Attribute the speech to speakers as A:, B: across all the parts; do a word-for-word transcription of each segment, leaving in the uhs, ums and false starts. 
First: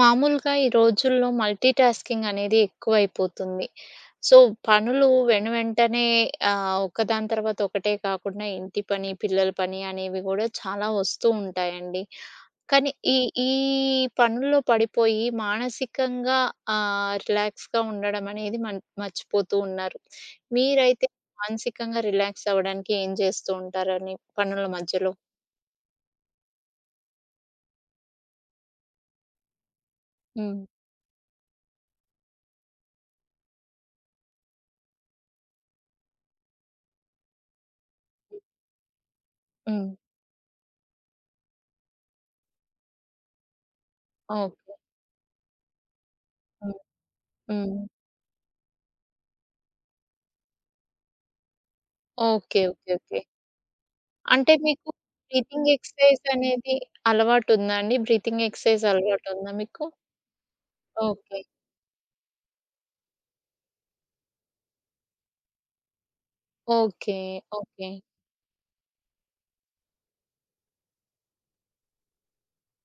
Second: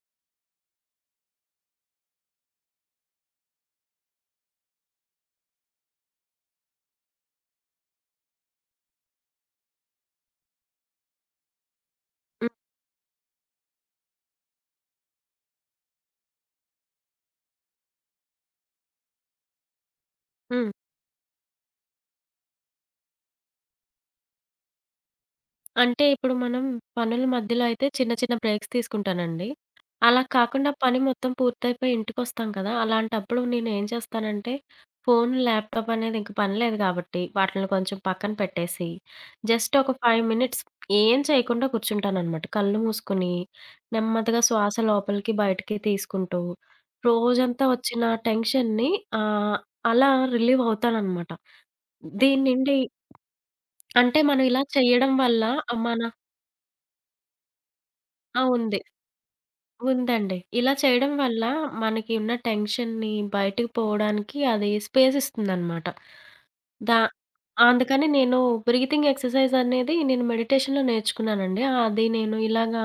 A: మామూలుగా ఈ రోజుల్లో మల్టీటాస్కింగ్ అనేది ఎక్కువైపోతుంది. సో పనులు వెను వెంటనే ఆహ్, ఒకదాని తర్వాత ఒకటే కాకుండా ఇంటి పని, పిల్లల పని అనేవి కూడా చాలా వస్తూ ఉంటాయండి.
B: హ్మ్.
A: కానీ ఈ ఈ పనుల్లో పడిపోయి. మానసికంగా ఆహ్, రిలాక్స్‌గా ఉండడం అనేది. మం మర్చిపోతూ ఉన్నారు.
B: హ్మ్.
A: మీరైతే మానసికంగా రిలాక్స్ అవ్వడానికి ఏం జేస్తూ ఉంటారని పనుల మధ్యలో?
B: అంటే, ఇప్పుడు మనం పనుల మధ్యలో అయితే చిన్న చిన్న బ్రేక్స్ తీసుకుంటానండి. అలా
A: హ్మ్.
B: కాకుండా పని మొత్తం పూర్తయపోయి ఇంటికొస్తాం కదా! అలాంటప్పుడు నేను ఏం చేస్తానంటే ఫోన్, ల్యాప్టాప్ అనేది ఇంక పని లేదు కాబట్టి వాటిల్ని కొంచెం పక్కన
A: హ్మ్.
B: పెట్టేసి, జస్ట్ ఒక
A: హ్మ్.
B: ఫైవ్ మినిట్స్ ఏం చేయకుండా కూర్చుంటాననమాట. కళ్ళు మూసుకొని, నెమ్మదిగా
A: ఓకే.
B: శ్వాస లోపలికి బయటికి తీసుకుంటూ.
A: హ్మ్.
B: రోజంతా
A: హ్మ్.
B: వచ్చిన టెన్షన్‌ని ఆహ్, అలా రిలీవ్ అవుతాననమాట.
A: ఓకే.
B: దీన్నిండి
A: ఓకే. ఓకే.
B: అంటే మనం
A: అంటే,
B: ఇలా
A: మీకు
B: చేయడం వల్ల
A: బ్రీతింగ్
B: ఆ మన
A: ఎక్సర్సైజ్ అనేది అలవాటు ఉందా అండి?
B: ఆ
A: బ్రీతింగ్
B: వుంది.
A: ఎక్ససైజ్ అలవాటుందా మీకు?
B: ఉందండి. ఇలా చేయడం
A: ఓకే.
B: వల్ల మనకి ఉన్న టెన్షన్‌ని బయటకి పోవడానికి అది స్పేస్ ఇస్తుందనమాట. దా
A: ఓకే. ఓకే.
B: అందుకని నేను బ్రీతింగ్ ఎక్ససైజ్ అనేది నేను మెడిటేషన్‌లొ నేర్చుకున్నానండి. అది నేను ఇలాగా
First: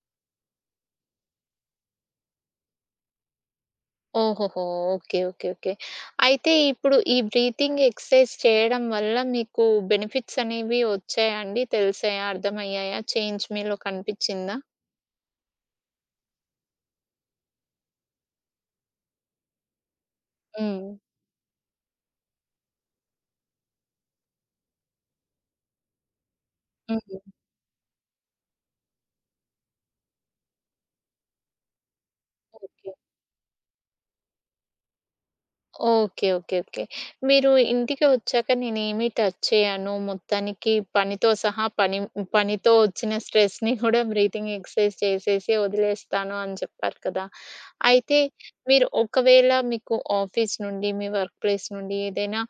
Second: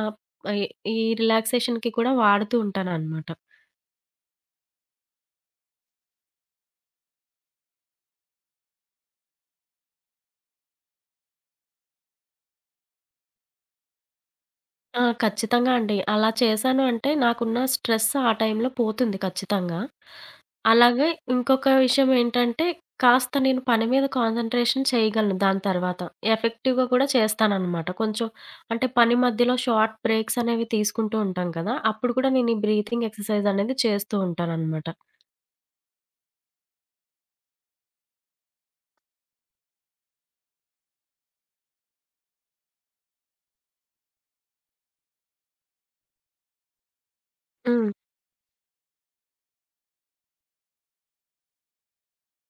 B: ఆహ్, ఈ రిలాక్సేషన్‌కి కూడా వాడుతూ ఉంటాననమాట.
A: ఓహోహో! ఓకే. Okay, okay. అయితే ఇప్పుడు ఈ బ్రీతింగ్ ఎక్సర్సైజ్ చేయడం వల్ల మీకు బెనిఫిట్స్ అనేవి వచ్చాయ అండి? తెలిసాయా? అర్థమయ్యాయా? చేంజ్ మీలో కనిపిచ్చిందా?
B: ఆ! ఖచ్చితంగా అండి. అలా చేశాను అంటే నాకున్న స్ట్రెస్ ఆ టైంలో పోతుంది ఖచ్చితంగా.
A: హ్మ్.
B: అలాగ ఇంకొక విషయం ఏంటంటే కాస్త నేను పని మీద కాన్సంట్రేషన్ చేయగలను దాని తర్వాత. ఎఫెక్టివ్‌గా కూడా
A: హ్మ్.
B: చేస్తాననమాట. కొంచెం అంటే పని మధ్యలో షార్ట్ బ్రేక్స్ అనేవి తీసుకుంటూ ఉంటాను కదా! అప్పుడు కూడా నేను ఈ
A: ఓకే.
B: బ్రీతింగ్ ఎక్సర్సైజ్ అనేది చేస్తూ ఉంటాననమాట.
A: ఓకే. ఓకే. ఓకే. మీరు ఇంటికి వచ్చాక నేనేమి టచ్ చేయను. మొత్తానికి పనితో సహా పనిని పనితో వచ్చిన స్ట్రెస్‌ని కూడా బ్రీతింగ్ ఎక్సర్సైజ్ చేసేసి వదిలేస్తాను అని చెప్పారు కదా!
B: హ్మ్.
A: అయితే మీరు ఒకవేళ మీ ఆఫీసు నుండి, మీ వర్క్‌ప్లేస్ నుండి ఏదైనా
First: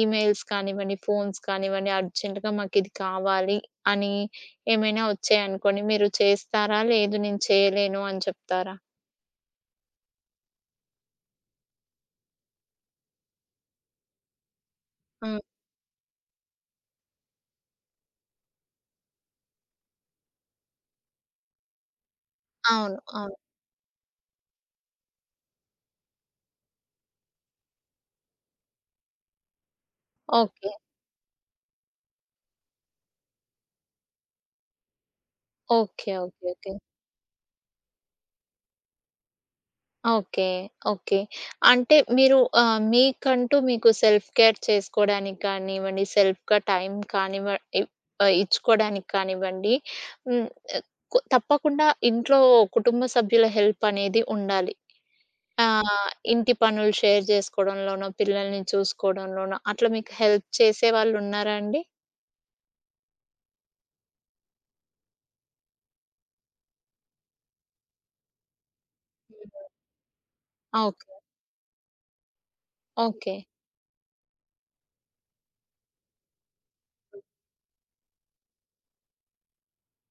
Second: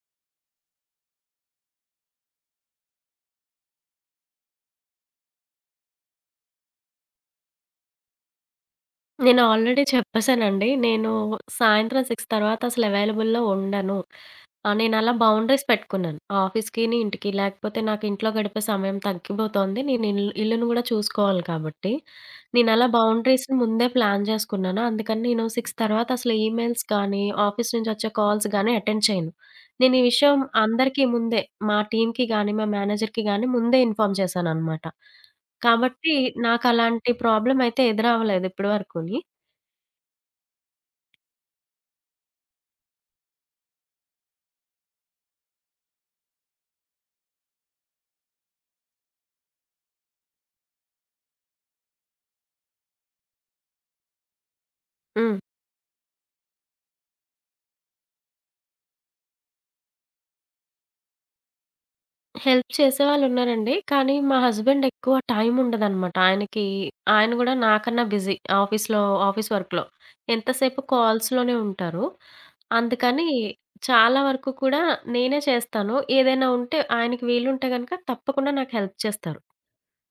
A: ఈమెయిల్స్ కానివ్వండి, ఫోన్స్ కానివ్వండి, అర్జెంట్‌గా మాకిది కావాలి అని ఏమైనా వచ్చాయనుకోండి మీరు చేస్తారా? "లేదు, నేను చేయలేను" అని చెప్తారా?
B: నేను ఆల్రెడీ చెప్పేసానండి. నేను సాయంత్రం సిక్స్ తర్వాత అసలు అవైలబుల్‌లో ఉండను. ఆహ్, నేనలా
A: హ్మ్.
B: బౌండరీస్ పెట్టుకున్నాను. ఆఫీసుకిని, ఇంటికి, లేకపోతే నాకు ఇంట్లో గడిపే సమయం తగ్గిపోతుంది. నేనిల్ ఇల్లును గూడా చూసుకోవాలి కాబట్టి, నేనలా
A: అవును. అవును.
B: బౌండరీస్‌ని ముందే ప్లాన్ చేసుకున్నాను. అందుకని నేను సిక్స్ తర్వాత అసలు ఈమెయిల్స్ కానీ, ఆఫీసు నుంచొచ్చే కాల్స్ గానీ అటెండ్ చేయను. నేనీ విషయం
A: ఓకే.
B: అందరికీ ముందే మా టీమ్‌కి గాని, మా మేనేజర్‌కి గాని ముందే ఇన్ఫార్మ్ చేశాననమాట.
A: ఓకే.
B: కాబట్టి
A: ఓకే. ఓకే.
B: నాకలాంటి ప్రాబ్లమ్ అయితే ఎదురవ్వలేదు ఇప్పడి వరకుని.
A: ఓకే. ఓకే. అంటే, మీరు ఆహ్, మీకంటూ మీకు సెల్ఫ్ కేర్ చేసుకోవడానికి కానివ్వండి, సెల్ఫ్‌గా టైం కానివ్వ ఇ ఆహ్, ఇచ్చుకోడానికి కానివ్వండి. హ్మ్. కు తప్పకుండా, ఇంట్లో కుటుంబ సభ్యుల హెల్పనేది ఉండాలి.
B: హ్మ్.
A: ఆ! ఇంటి పనులు షేర్ చేసుకోవడంలోనో, పిల్లల్ని చూసుకోవడంలోనో, అట్లా మీకు హెల్ప్ చేసేవాళ్ళు ఉన్నారాండి?
B: హెల్ప్ చేసేవాళ్ళు ఉన్నారండి. కానీ, మా హస్బాండెక్కువ టైముండదనమాట. ఆయనకి ఆయన కూడా నాకన్నా బిజీ. ఆఫీస్‌లో ఆఫీస్
A: హ్మ్.
B: వర్క్‌లో. ఎంతసేపు
A: ఓకే.
B: కాల్స్‌లోనే ఉంటారు. అందుకని,
A: ఓకే.
B: చాలా వరకు కూడా, నేనే చేస్తాను. ఏదైనా ఉంటే, ఆయనకి వీలుంటే గనక తప్పకుండా నాకు హెల్ప్ చేస్తారు.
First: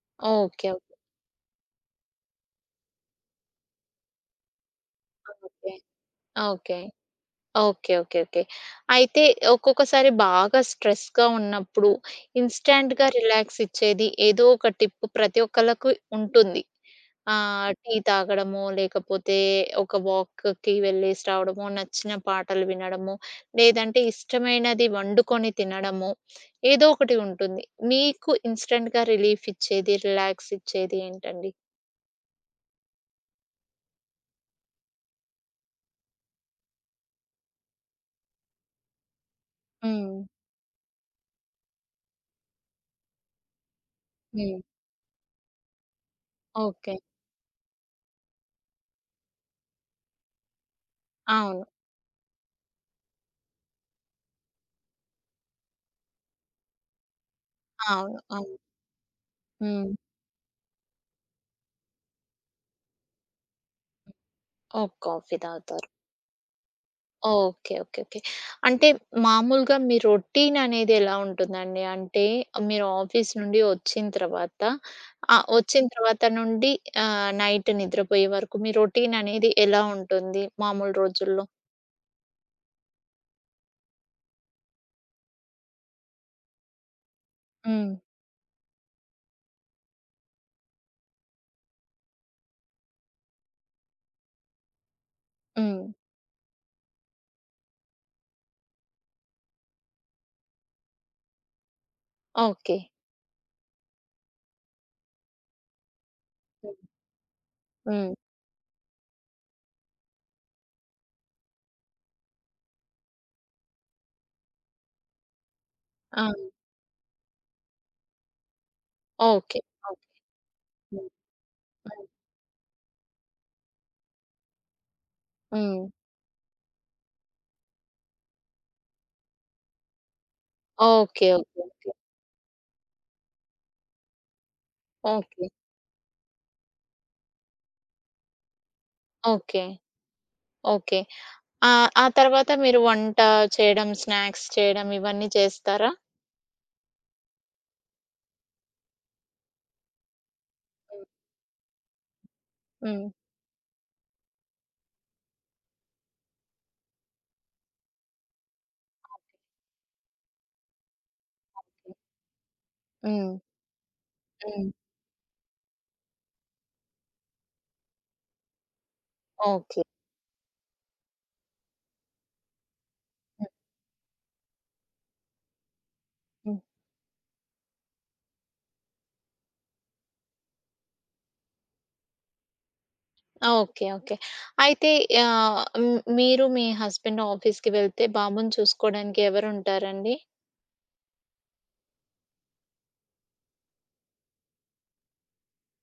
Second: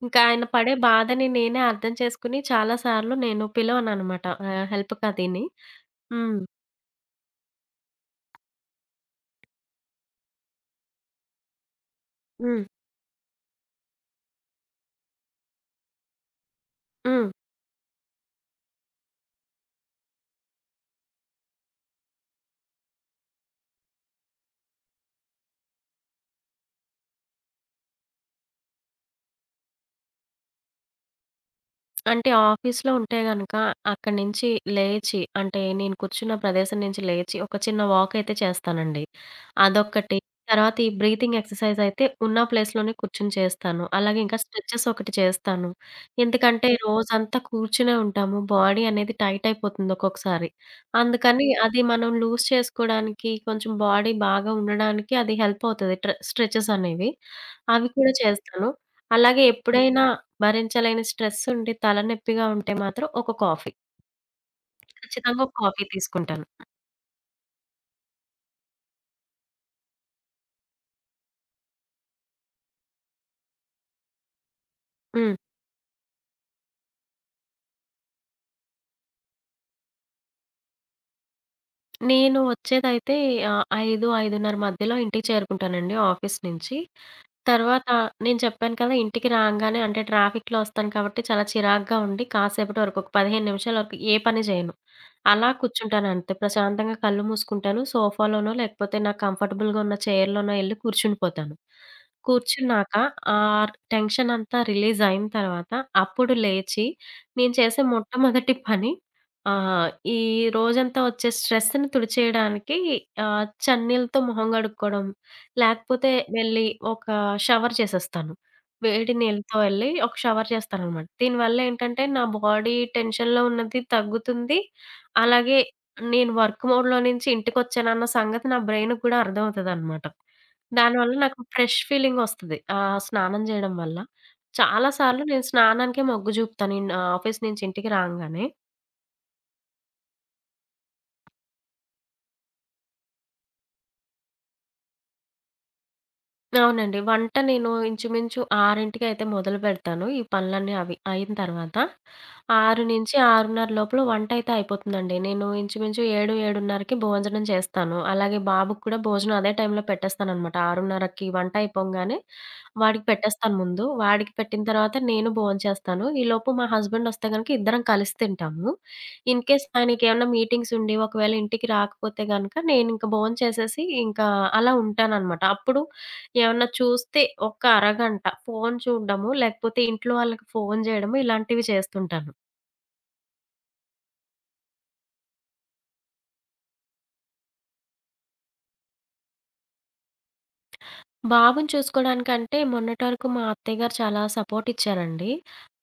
B: ఇంకా ఆయన
A: ఓకే.
B: పడే
A: ఓకే.
B: బాధని నేనే అర్థం చేసుకొని, చాలా సార్లు నేను పిలవననమాట. ఆహ్, హెల్ప్‌కదీని.
A: ఓకే.
B: హ్మ్.
A: ఓకే. ఓకే. ఓకే. ఓకే. అయితే, ఒక్కొక్కసారి బాగా స్ట్రెస్‌గా ఉన్నప్పుడు
B: హ్మ్.
A: ఇన్‌స్టాంట్‌గా రిలాక్సిచ్చేది ఏదోక టిప్ ప్రతి ఒక్కళ్ళకు ఉంటుంది.
B: హ్మ్.
A: ఆహ్, టీ తాగడమో, లేకపోతే ఒక వాక్‌కి వెళ్ళేసి రావడమో, నచ్చిన పాటలు వినడమో, లేదంటే ఇష్టమైనది వండుకొని తినడమో, ఏదోకటి ఉంటుంది. నికు ఇన్‌స్టాంట్‌గా రిలీఫిచ్చేది, రిలాక్సిచ్చేది ఏంటండి?
B: అంటే, ఆఫీసులో ఉంటే గనక అక్కడి నుంచి లేచి, అంటే, నేను కూర్చున్న ప్రదేశం నుంచి లేచి, ఒక చిన్న వాక్ అయితే చేస్తానండి. అదొక్కటి,
A: హ్మ్.
B: తర్వాత ఈ బ్రీతింగ్ ఎక్సర్సైజ్ అయితే ఉన్న ప్లేస్‌లోనే కూర్చొని చేస్తాను. అలాగే ఇంకా
A: హ్మ్.
B: స్ట్రెచెస్ ఒకటి చేస్తాను. ఎందుకంటే
A: ఓకే.
B: రోజంతా కూర్చునే ఉంటాము. బాడీ అనేది టైట్ అయిపోతుంది ఒక్కొక్కసారి. అందుకని
A: అవును.
B: అది మనం లూజ్ చేసుకోవడానికి కొంచెం బాడీ బాగా ఉండడానికి అది హెల్ప్ అవుతది ట్రె స్ట్రెచెస్ అనేవి. అవి కూడా
A: అవును. అవును.
B: చేస్తాను. అలాగే
A: హ్మ్.
B: ఎప్పుడైనా భరించలేని స్ట్రెస్ ఉండి, తలనెప్పిగా ఉంటే మాత్రం ఒక కాఫీ.
A: ఓహ్! కాఫీ
B: ఖచ్చితంగా ఒక కాఫీ
A: తాగుతారు.
B: తీసుకుంటాను.
A: ఓకే. ఓకే. ఓకే. అంటే, మామూలుగా మీ రొటీన్ అనేదెలా ఉంటుందండి? అంటే, మీరు ఆఫీసు నుండి వచ్చిన తర్వాత
B: హ్మ్.
A: ఆహ్, ఒచ్చిన తర్వాత నుండి ఆహ్, నైట్ నిద్రపోయే వరకు మీ రొటీన్ అనేది ఎలా ఉంటుంది మామూలు రోజుల్లో?
B: నేను ఒచ్చేదైతే ఆహ్, ఐదు ఐదున్నర మధ్యలో ఇంటికి చేరుకుంటానండి ఆఫీస్ నుంచి. తర్వాత,
A: హ్మ్.
B: నేను చెప్పాను కదా! ఇంటికి రాంగానే అంటే, ట్రాఫిక్‌లో ఒస్తాను, కాబట్టి చాలా చిరాకుగా ఉండి, కాసేపటి వరకు ఒక పదిహేను నిమిషాల వరకు ఏ పని జేయను. అలా
A: హ్మ్.
B: కూర్చుంటానంతే. ప్రశాంతంగా కళ్ళు మూసుకుంటాను. సోఫాలోనో, లేకపోతే నాకు కంఫర్టబుల్‌గా ఉన్న చైర్‌లోనో ఎళ్ళి కూర్చుండిపోతాను.
A: ఓకే.
B: కూర్చున్నాక, ఆ టెన్షన్ అంతా రిలీజ్ అయిన తర్వాత, అప్పుడు
A: హ్మ్.
B: లేచి, నేను చేసే
A: హ్మ్.
B: మొట్టమొదటి పని ఆహ్, ఈ రోజంతా ఒచ్చే స్ట్రెస్‌ని తుడిచేయడానికి ఆహ్, చన్నీల్లతో మొహం కడుక్కోవడం, లేకపోతే
A: అవును.
B: వెళ్ళి ఒక షవర్ చేసేస్తాను. వేడి నీళ్లతో,
A: ఓకే.
B: వెళ్ళి
A: ఓకే.
B: ఒక షవర్ చేస్తాననమాట.
A: హ్మ్.
B: దీనివల్ల ఏంటంటే,
A: హ్మ్.
B: నా బాడీ టెన్షన్‌లో ఉన్నది తగ్గుతుంది. అలాగే
A: హ్మ్.
B: నేను వర్క్ మోడ్‌లో నుంచి ఇంటికొచ్చానన్న సంగతి నా బ్రెయిన్‌కి కూడా అర్థమవుతదనమాట. దానివల్ల
A: ఓకే.
B: నాకు
A: ఓకే.
B: Fresh
A: okay.
B: ఫీలింగ్ ఒస్తది, ఆ స్నానం చేయడం వల్ల. చాలా సార్లు నేను
A: ఓకే.
B: స్నానంకే మొగ్గు జూపుతాను ఇన్ ఆఫీస్ నుంచి ఇంటికి రాంగానే.
A: ఓకే. ఓకే. ఆ! ఆ తర్వాత మీరు వంట చేయడం, స్నాక్స్ చేయడం ఇవన్నీ చేస్తారా?
B: అవునండి. వంట నేను ఇంచుమించు ఆరింటికైతే మొదలుబెడతాను. ఈ పనులన్నీ అవి
A: హ్మ్.
B: అయిన తర్వాత. ఆరు
A: హ్మ్.
B: నుంచి ఆరున్నర లోపల వంటయితే అయిపోతుందండి. నేను ఇంచుమించు ఏడు ఏడున్నరకి భోజనం చేస్తాను. అలాగే బాబుకి కూడా భోజనం అదే టైంలో పెట్టేస్తాననమాట. ఆరున్నరకి
A: ఓకే.
B: వంటయిపోంగానే వాడికి
A: హ్మ్.
B: పెట్టేస్తాను ముందు. వాడికి పెట్టిన
A: హ్మ్.
B: తర్వాత నేను భోం చేస్తాను. ఈలోపు మా హస్బెండొస్తే గనక ఇద్దరం కలిసి తింటాము. In case
A: okay.
B: ఆయనకేవన్నా మీటింగ్సుండి, ఒకవేళ ఇంటికి రాకపోతే గనక నేనింక భోం
A: హ్మ్.
B: చేసేసి ఇంకా అలా ఉంటాననమాట. అప్పుడు
A: హ్మ్.
B: ఏవన్నా చూస్తే, ఒక అరగంట ఫోను చూడ్డము, లేకపోతే ఇంట్లో వాళ్ళకి ఫోను జేయడము ఇలాంటివి చేస్తుంటాను.
A: ఆ! ఓకే. ఓకే. అయితే ఆహ్, హ్మ్, మీరు మీ హస్బెండ్ ఆఫీస్‌కి వెళ్తే, బాబుని చూసుకోడానికి ఎవరుంటారండి?
B: బాబుని చూసుకోడానికంటే, మొన్నటి వరకు మా అత్తయ్య గారు చాలా సపోర్టిచ్చారండి.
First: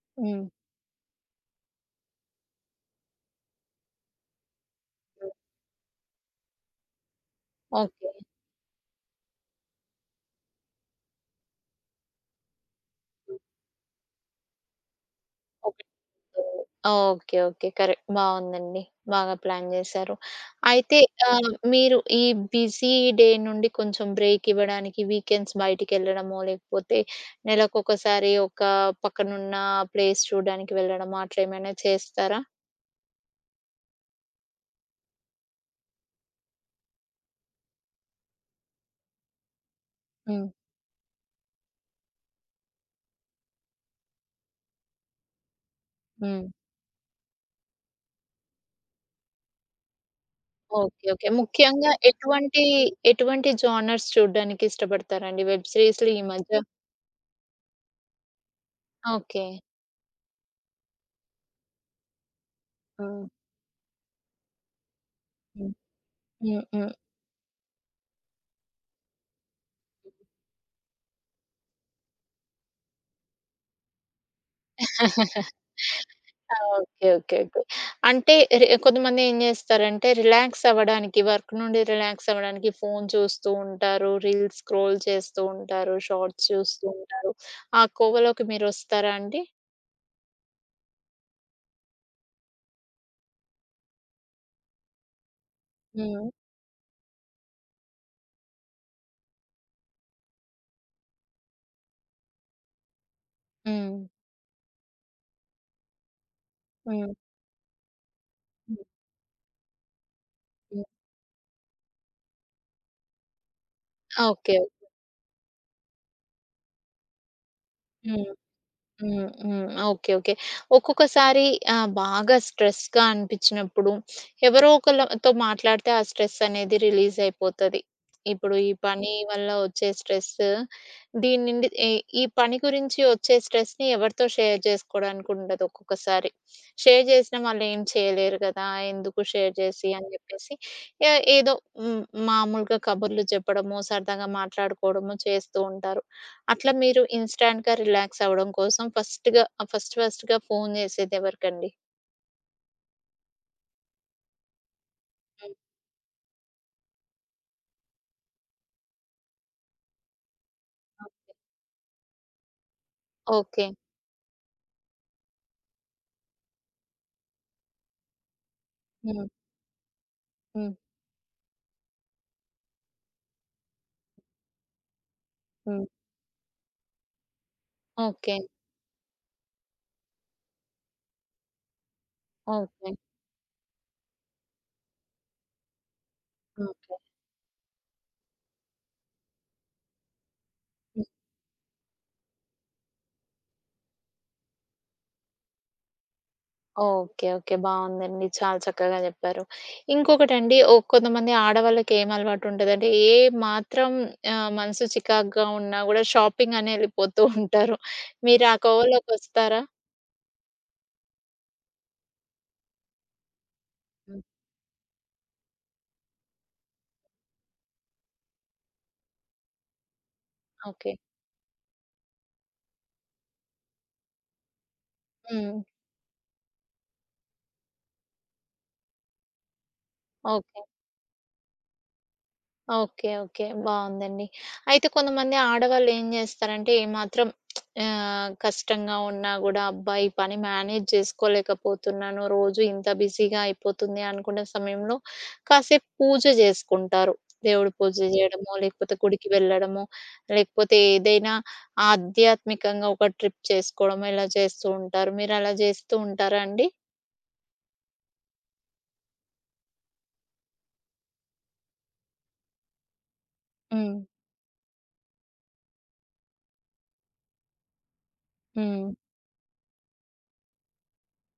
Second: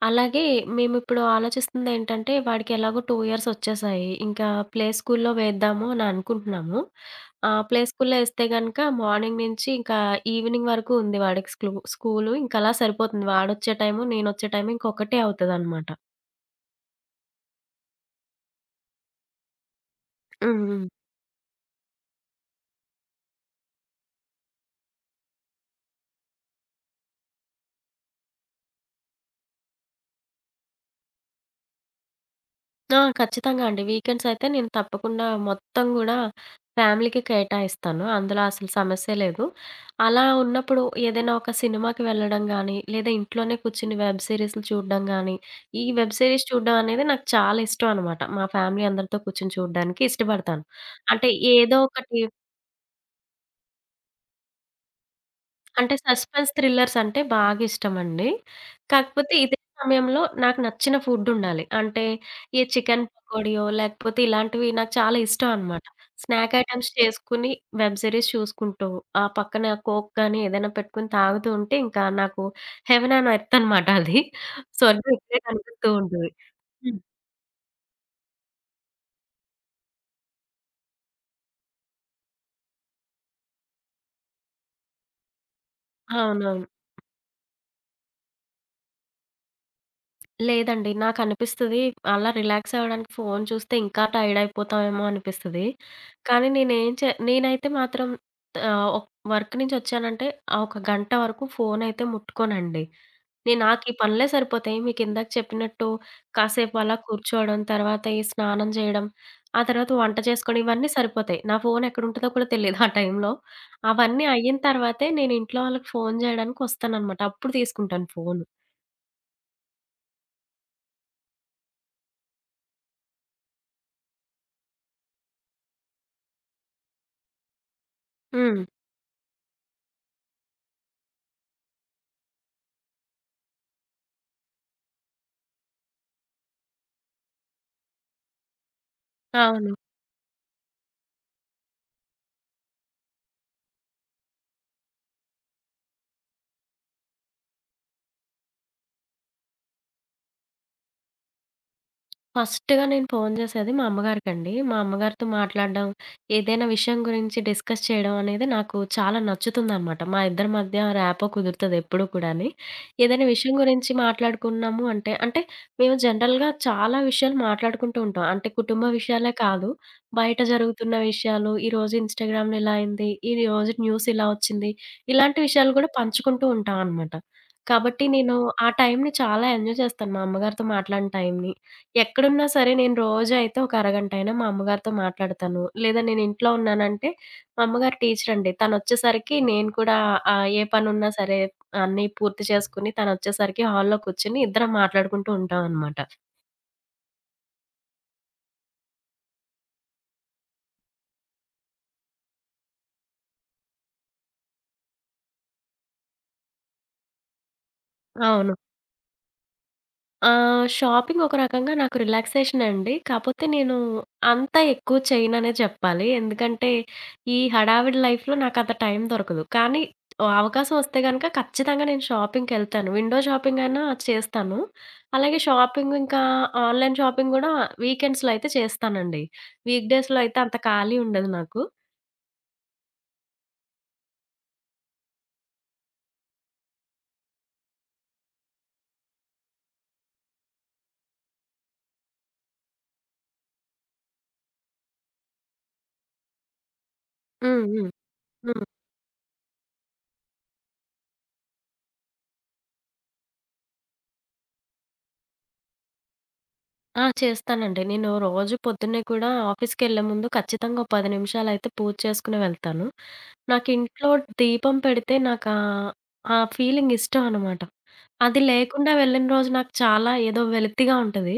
B: అలాగే
A: హ్మ్.
B: మేము ఇప్పుడు ఆలోచిస్తుందేంటంటే, వాడికెలాగో టు ఇయర్సొచ్చేసాయి, ఇంకా ప్లే
A: హ్మ్.
B: స్కూలుల్లో వేద్దాము అని అనుకుంటున్నాము. ఆహ, ప్లే
A: ఓకే.
B: స్కూలులో ఏస్తే గనక మార్నింగ్ నుంచి, ఇంకా ఈవెనింగ్ వరకు ఉంది వాడికి స్లూ స్కూలు ఇంక అలా సరిపోతుంది. వాడొచ్చే టైము నేనొచ్చే టైము ఇంకొక్కటే
A: ఓకే.
B: అవుతదనమాట.
A: Okay. Okay. Okay, okay. Correct బావుందండి. బాగా ప్లాన్ జేశారు.
B: హ్మ్, హ్మ్.
A: అయితే ఆహ్, మీరు ఈ బిజీ డే నుండి, కొంచెం బ్రేకివ్వడానికి వీకెండ్స్ బయటికెళ్ళడమో, లేకపోతే నెలకొక్కసారి ఒక పక్కనున్న ప్లేస్ చూడ్డానికి వెళ్ళడమో అట్లా ఏమైనా చేస్తారా?
B: ఆ! ఖచ్చితంగా అండి. వీకెండ్సయితే నేను తప్పకుండా మొత్తం కూడా ఫ్యామిలీకే కేటాయిస్తాను. అందులో అసల సమస్య లేదు. అలా
A: హ్మ్.
B: ఉన్నప్పుడు ఏదైనా ఒక సినిమాకి వెళ్ళడం గానీ, లేదా ఇంట్లోనే కూర్చొని వెబ్ సరీస్‌లు చూడడం గానీ, ఈ వెబ్ సిరీస్
A: హ్మ్.
B: చూడడం అనేది నాకు చాలా ఇష్టం అనమాట. మా ఫ్యామిలీ అందరితో కూర్చొని చూడ్డానికి ఇష్టపడతాను.
A: ఓకే. ఓకే.
B: అంటే ఏదో
A: ముఖ్యంగా
B: ఒకటి
A: ఎటువంటి ఎటువంటి జోనర్స్ చూడ్డానికి ఇష్టపడతారాడి? వెబ్
B: అంటే,
A: సీరీస్‌లు ఈ
B: సస్పెన్స్
A: మధ్య
B: థ్రిల్లర్సంటే బాగా ఇష్టమండి. కాకపోతే
A: ఓకే.
B: ఇదే సమయంలో, నాకు నచ్చిన ఫుడ్డుండాలి. అంటే, ఈ చికెన్
A: హ్మ్.
B: పకోడియో, లేకపోతే ఇలాంటివి నాకు చాలా ఇష్టం
A: హ్మ్.
B: అనమాట. స్నాక్
A: హ్మ్.
B: ఐటెమ్స్
A: హ్మ్.
B: చేసుకొని, వెబ్ సరీస్ చూసుకుంటూ, ఆ పక్కన కోక్ కానీ ఏదైనా పెట్టుకొని తాగుతూ ఉంటే ఇంకా నాకు హెవన్ ఆన్ ఎర్త్ అనమాట అది. సవర్గం ఇక్కడే కనిపిస్తూ ఉంటుది. హ్మ్.
A: Okay, okay, okay. అంటే, రి కొంతమంది ఏం చేస్తారంటే, రిలాక్సవ్వడానికి వర్క్ నుండి రిలాక్సవ్వడానికి ఫోను చూస్తూ ఉంటారు, రీల్స్ క్రోల్ చేస్తూ ఉంటారు, షార్ట్స్
B: అవునవును.
A: చూస్తూ ఉంటారు ఆ కోవలోకి మీరు వస్తారా అండి?
B: లేదండి. నాకనిపిస్తది. అలా రిలాక్సవ్వడానికి ఫోను చూస్తే ఇంకా టైడయిపోతామేమో అనిపిస్తది.
A: హ్మ్.
B: కానీ నేనే చే నేనైతే మాత్రం ఆహ్, ఒక్ వర్క్ నుంచి వచ్చానంటే, ఆ ఒక గంట వరకు ఫోనైతే ముట్టుకోనండి. నే నాకు ఈ
A: హ్మ్.
B: పనులే సరిపోతాయి, మీ కిందాక చెప్పినట్టు కాసేపు అలా
A: హ్మ్.
B: కూర్చోవడం, తర్వాత ఈ స్నానం
A: హ్మ్.
B: చేయడం, ఆ తర్వాత వంట చేసుకోవడం
A: హ్మ్.
B: ఇవన్నీ సరిపోతాయి. నా ఫోనెక్కడుంటదో కూడా తెలీదు ఆ టైంలో.
A: ఓకే.
B: అవన్నీ అయిన
A: ఓకే.
B: తర్వాతే, నేను ఇంట్లో వాళ్ళకి ఫోను చేయడానికొస్తాననమాట. అప్పుడు తీసుకుంటాను
A: హ్మ్.
B: ఫోను.
A: హ్మ్. హ్మ్. Okay, okay. ఒక్కొక్కసారి ఆహ్, బాగా స్ట్రెస్‌గా అనిపించినప్పుడు, ఎవరో ఒకళ్ళతో మాట్లాడితే ఆ స్ట్రెసనేది రిలీజయిపోతది. ఇప్పుడు
B: హ్మ్.
A: ఈ పని వల్ల వచ్చే స్ట్రెసు, దీని నుండి ఎ ఈ పని గురించి వచ్చే స్ట్రెస్‌ని ఎవరితో షేర్ చేసుకోవడానికి ఉండదు ఒక్కొక్కసారి. షేర్ చేసినా వాళ్ళు ఏం చేయలేరు కదా! ఎందుకు షేర్
B: అవును.
A: చేసి అని చెప్పేసి ఆహ్, ఎ ఏదో హ్మ్, మామూలుగా కబర్లు చెప్పడము, సరదాగా మాట్లాడుకోవడము చేస్తూ ఉంటారు. అట్లా మీరు ఇన్‌స్టాంట్‌గా రిలాక్సఅవ్వడం కోసం ఫస్ట్‌గా ఫస్ట్, ఫస్ట్‌గా ఫోను చేసేది ఎవరికండి?
B: ఫస్టుగా నేను ఫోను చేసేది మా అమ్మగారికండి. మా అమ్మగారితో
A: హ్మ్.
B: మాట్లాడడం, ఏదైనా విషయం గురించి డిస్కస్ చేయడం అనేది నాకు చాలా నచ్చుతుందనమాట. మా ఇద్దరి మధ్య ర్యాపో
A: ఓకే.
B: కుదురుతదెప్పుడ కూడాని. ఏదైనా విషయం
A: ఓకే.
B: గురించి మాట్లాడుకున్నాము అంటే, అంటే మేము జనరల్‌గా చాలా విషయాలు మాట్లాడుకుంటూ ఉంటాం. అంటే కుటుంబ
A: హ్మ్.
B: విషయాలే కాదు. బయట
A: హ్మ్.
B: జరుగుతున్న విషయాలు, ఈరోజు ఇన్స్‌టాగ్రామ్‌లో ఇలా అయింది. ఈరోజు న్యూసిలా వచ్చింది. ఇలాంటి విషయాలు
A: హ్మ్.
B: కూడా పంచుకుంటూ ఉంటాం అనమాట. కాబట్టి నేను
A: ఓకే.
B: ఆ టైంని చాలా ఎంజాయ్ చేస్తాను. మా అమ్మగారితో మాట్లాడిన టైంని. ఎక్కడున్నా సరే నేను
A: ఓకే.
B: రోజు అయితే ఒక అరగంటయినా మా అమ్మగారితో మాట్లాడతాను. లేదా నేనింట్లో
A: ఓకే.
B: ఉన్నానంటే మా అమ్మగారు టీచరండి. తనొచ్చేసరికి నేను కూడా ఆహ్, ఏ
A: హ్మ్.
B: పనున్నా సరే అన్నీ పూర్తి చేసుకొని తనొచ్చేసరికి హాల్‌లో కూర్చొని ఇద్దరం మాట్లాడుకుంటూ ఉంటాం అనమాట.
A: ఓకే. ఓకే. బావుందండి. చాలా చక్కగా చెప్పారు. ఇంకొకటండి ఓ కొంతమంది ఆడవాళ్ళకేమలవాటుంటదంటే ఏ మాత్రం ఆహ్, మనసు చికాగ్గా ఉన్నా కూడా షాపింగనెళ్ళిపోతూ ఉంటారు. మీరు ఆ
B: అవును.
A: కోవలోకొస్తారా?
B: ఆహ్! షాపింగ్ ఒక రకంగా నాకు రిలాక్సేషనండి. కాపోతే నేను
A: హ్మ్.
B: అంత ఎక్కువ చేయననే చెప్పాలి. ఎందుకంటే ఈ హడావిడి లైఫ్‌లో నాకంత టైం దొరకదు. కానీ
A: ఓకే.
B: అవకాశవొస్తే గనుక ఖచ్చితంగా నేను షాపింగ్‌కెళ్తాను. విండో షాపింగయినా చేస్తాను. అలాగే
A: హ్మ్.
B: షాపింగింకా ఆన్‌లైన్ షాపింగ్ కూడా వీకెండ్స్‌లో అయితే చేస్తానండి. వీక్‌డేస్‌లో అయితే అంత
A: ఓకే.
B: ఖాళీ ఉండదు నాకు.
A: ఓకే. ఓకే. బావుందండి. అయితే కొంతమంది ఆడవాళ్ళు ఏం జేస్తారంటే ఏ మాత్రం ఆహ్, కష్టంగా ఉన్నా గూడా అబ్బా! ఈ పని మేనేజ్ జేసుకోలేకపోతున్నాను. రోజూ ఇంత బిజీగాయిపోతుంది, అనుకున్న సమయంలో కాసేపు పూజ జేసుకుంటారు.
B: హ్మ్.
A: దేవుడు
B: హ్మ్.
A: పూజ జేయడమో,
B: హ్మ్.
A: లేకపోతే గుడికి వెళ్ళడమో, లేకపోతే ఏదైనా ఆధ్యాత్మికంగా ఒక ట్రిప్ చేసుకోవడమో, ఇలా చేస్తూ ఉంటారు. మీరలా జేస్తూ ఉంటారాండి?
B: ఆ! చేస్తానండి. నేను రోజు పొద్దున్నే కూడా ఆఫీస్‌కెళ్లే ముందు ఖచ్చితంగా, పది నిమిషాలైతే పూజ చేసుకొని వెళ్తాను.
A: హ్మ్.
B: నాకింట్లో దీపం పెడితే నాకా ఆ ఫీలింగ్ ఇష్టం అనమాట. అది
A: హ్మ్.
B: లేకుండా వెళ్ళిన రోజు నాకు చాలా, ఏదో వెలతిగా ఉంటది.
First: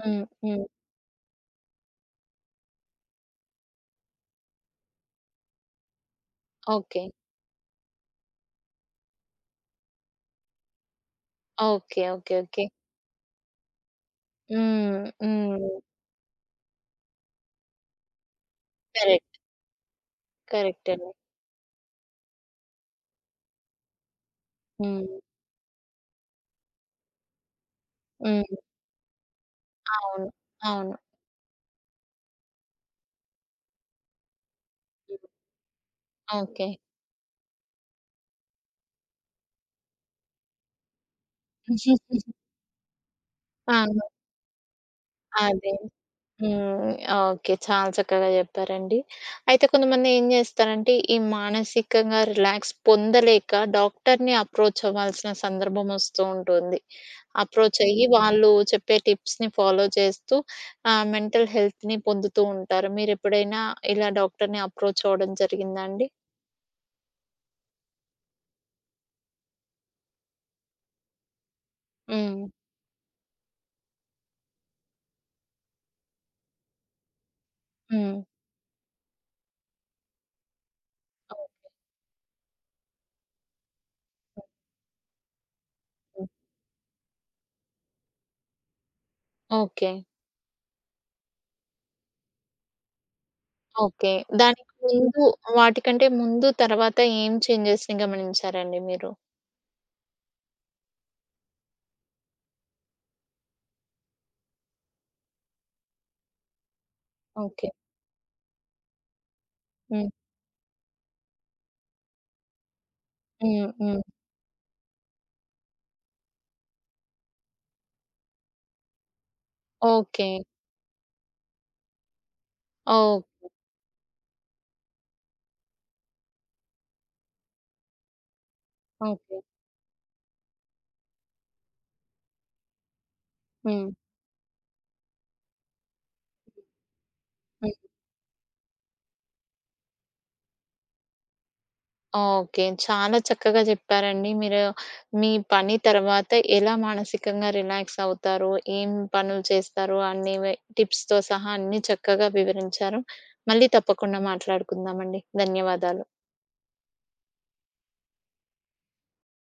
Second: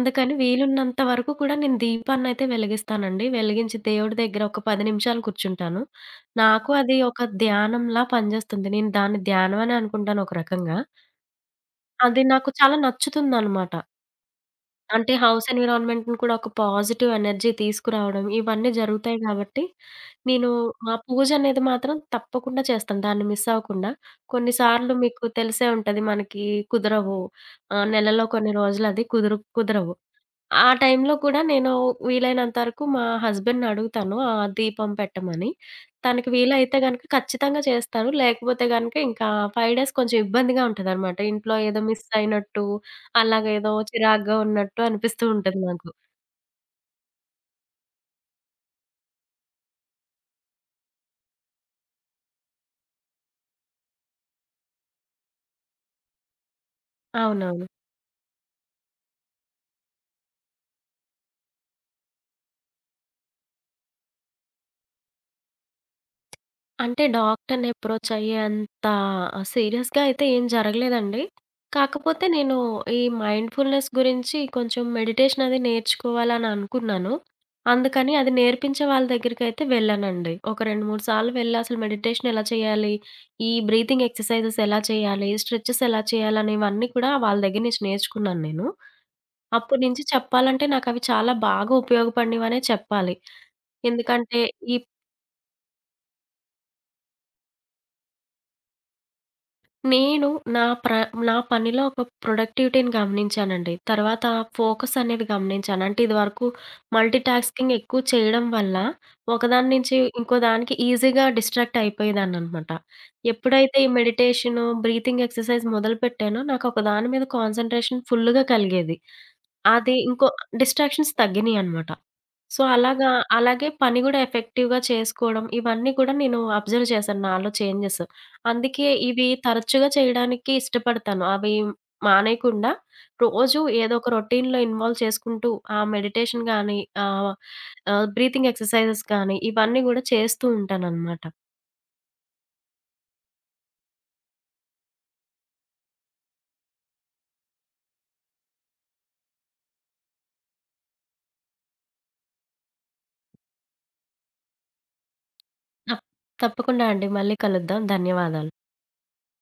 A: హ్మ్. హ్మ్.
B: వీలున్నంత వరకు కూడా నేను దీపాన్నైతే వెలిగిస్తానండి. వెలిగించి దేవుడి దెగ్గర ఒక పది నిమిషాలు కూర్చుంటాను. నాకు అది
A: ఓకే.
B: ఒక ధ్యానంలా పనిజేస్తుంది. నేను దాన్ని ధ్యానం అనే అనుకుంటాను ఒక రకంగా.
A: ఓకే.
B: అది
A: ఓకే.
B: నాకు
A: ఓకే.
B: చాలా నచ్చుతుందనమాట.
A: హ్మ్.
B: అంటే హౌస్
A: హ్మ్.
B: ఎన్విరాన్మెంట్‌ని కూడా ఒక పాజిటివ్ ఎనర్జీ తీసుకురావడం, ఇవన్నీ జరుగుతాయి
A: కరెక్ట్.
B: కాబట్టి, నేను మా
A: కరెక్టండి.
B: పూజనేది మాత్రం తప్పకుండా చేస్తాను. దాన్ని మిస్సవ్వకుండా. కొన్నిసార్లు
A: హ్మ్.
B: మీకు తెలిసే ఉంటది మనకి కుదరవు. ఆహ్, నెలలో కొన్ని
A: హ్మ్.
B: రోజులు, అది కుదురు కుదరవు.
A: అవును.
B: ఆ
A: అవును.
B: టైంలో కూడా నేను వీలైనంత వరకు మా హస్బాండ్‌ని అడుగుతాను. ఆ దీపం పెట్టమని. తనకి
A: ఓకే.
B: వీలైతే గనక ఖచ్చితంగా చేస్తాను. లేకపోతే గనక ఇంకా ఫైవ్ డేస్ కొంచెం ఇబ్బందిగా ఉంటదనమాట. ఇంట్లో ఏదో
A: హుహుహు.
B: మిస్సయినట్టు, అలాగ ఏదో
A: అవును.
B: చిరాగ్గా ఉన్నట్టు అనిపిస్తూ ఉంటుంది
A: అదే.
B: నాకు.
A: హ్మ్. ఓకే. చాలా చక్కగా చెప్పారండి. అయితే కొంతమంది ఏం జేస్తారంటే, ఈ మానసికంగా రిలాక్స్ పొందలేక డాక్టరుని అప్రోచవ్వాల్సిన సందర్భం వస్తూ ఉంటుంది.
B: అవునవును.
A: అప్రోచయ్యి వాళ్ళు, చెప్పే టిప్స్‌ని ఫాలో చేస్తూ, ఆహ్, మెంటల్ హెల్త్‌ని పొందుతూ ఉంటారుా? మీరెప్పుడైనా ఇలా డాక్టరుని అప్రోచవ్వడం జరిగిందాండి?
B: అంటే డాక్టరుని అప్రోచయ్యేంత సీరియస్‌గా అయితే ఏం జరగలేదండి. కాకపోతే
A: హ్మ్.
B: నేను ఈ మైండ్‌ఫుల్‌నేస్ గురించి కొంచెం మెడిటేషనది నేర్చుకోవాలననుకున్నాను. అందుకని
A: హ్మ్.
B: అది నేర్పించే వాళ్ళ దెగ్గరకైతే వెళ్ళానండి. ఒక రెండు, మూడు సార్లు
A: ఓ
B: వెళ్లి అసలు మెడిటేషనేలా చేయాలి? ఈ బ్రీతింగ్ ఎక్సర్సైజెస్ ఎలా చేయాలి? స్ట్రెచెస్ ఎలా చేయాలని, ఇవన్నీ కూడా వాళ్ళ దెగ్గర నుంచి నేర్చుకున్నాను నేను. అప్పడు నుంచి
A: ఓకే.
B: చెప్పాలంటే, నాకవి చాలా బాగూపయోగపడినవనే చెప్పాలి.
A: ఓకే.
B: ఎందుకంటే
A: దానికి
B: ఈప్
A: ముందు, వాటికంటే ముందు, తర్వాత ఏం చేంజెస్‌ని గమనించారండి మీరు?
B: నేను నా ప్ర నా పనిలో ఒక ప్రొడక్టివిటీని గమనించానండి. తర్వాత ఫోకస్ అనేవి గమనించాను. అంటే ఇది వరకు
A: ఓకే.
B: మల్టీటాస్కింగ్ ఎక్కువ చేయడం వల్ల ఒకదాని నుంచి
A: హ్మ్.
B: ఇంకోదానికి ఈజీగా డిస్ట్రాక్ట్ అయిపోయేదాన్ననమాట.
A: హ్మ్.
B: ఎప్పుడైతే ఈ
A: హ్మ్.
B: మెడిటేషను, బ్రీతింగ్ ఎక్సర్సైజ్ మొదలుపెట్టానో నాకొక దాని మీద కాన్సంట్రేషన్ ఫుల్లుగా కలిగేది. అది ఇంకో
A: ఓకే.
B: డిస్ట్రాక్షన్స్ తగ్గినయనమాట. సో, అలాగా
A: ఓహ్!
B: అలాగే పనికూడా ఎఫెక్టివ్‌గా చేసుకోవడం ఇవన్నీ కూడా నేను అబ్జర్వ్ చేశాను నాలో చేంజెస్. అందుకే ఇవి
A: ఓకే.
B: తరచుగా చేయడానికి ఇష్టపడతాను. అవి మానేయకుండా రోజు
A: హ్మ్.
B: ఏదో ఒక రొటీన్‌లో ఇన్వాల్వ్ చేసుకుంటూ ఆ మెడిటేషన్ గానీ, ఆహ్,
A: హ్మ్.
B: ఆహ్, బ్రీతింగ్ ఎక్సర్సైజెస్ కానీ ఇవన్నీ కూడా చేస్తూ ఉంటాననమాట.
A: ఓకే. చాలా చక్కగా చెప్పారండి. మీరు మీ పని తర్వాత ఎలా మానసికంగా రిలాక్స్ అవుతారో, ఏం పనులు చేస్తారో అనేవి టిప్స్‌తో సహా అన్నీ చక్కగా వివరించారు. మళ్ళీ తప్పకుండా మాట్లాడుకుందామండి.
B: త
A: ధన్యవాదాలు.
B: తప్పకుండా అండి మళ్ళీ కలుద్దాం. ధన్యవాదాలు.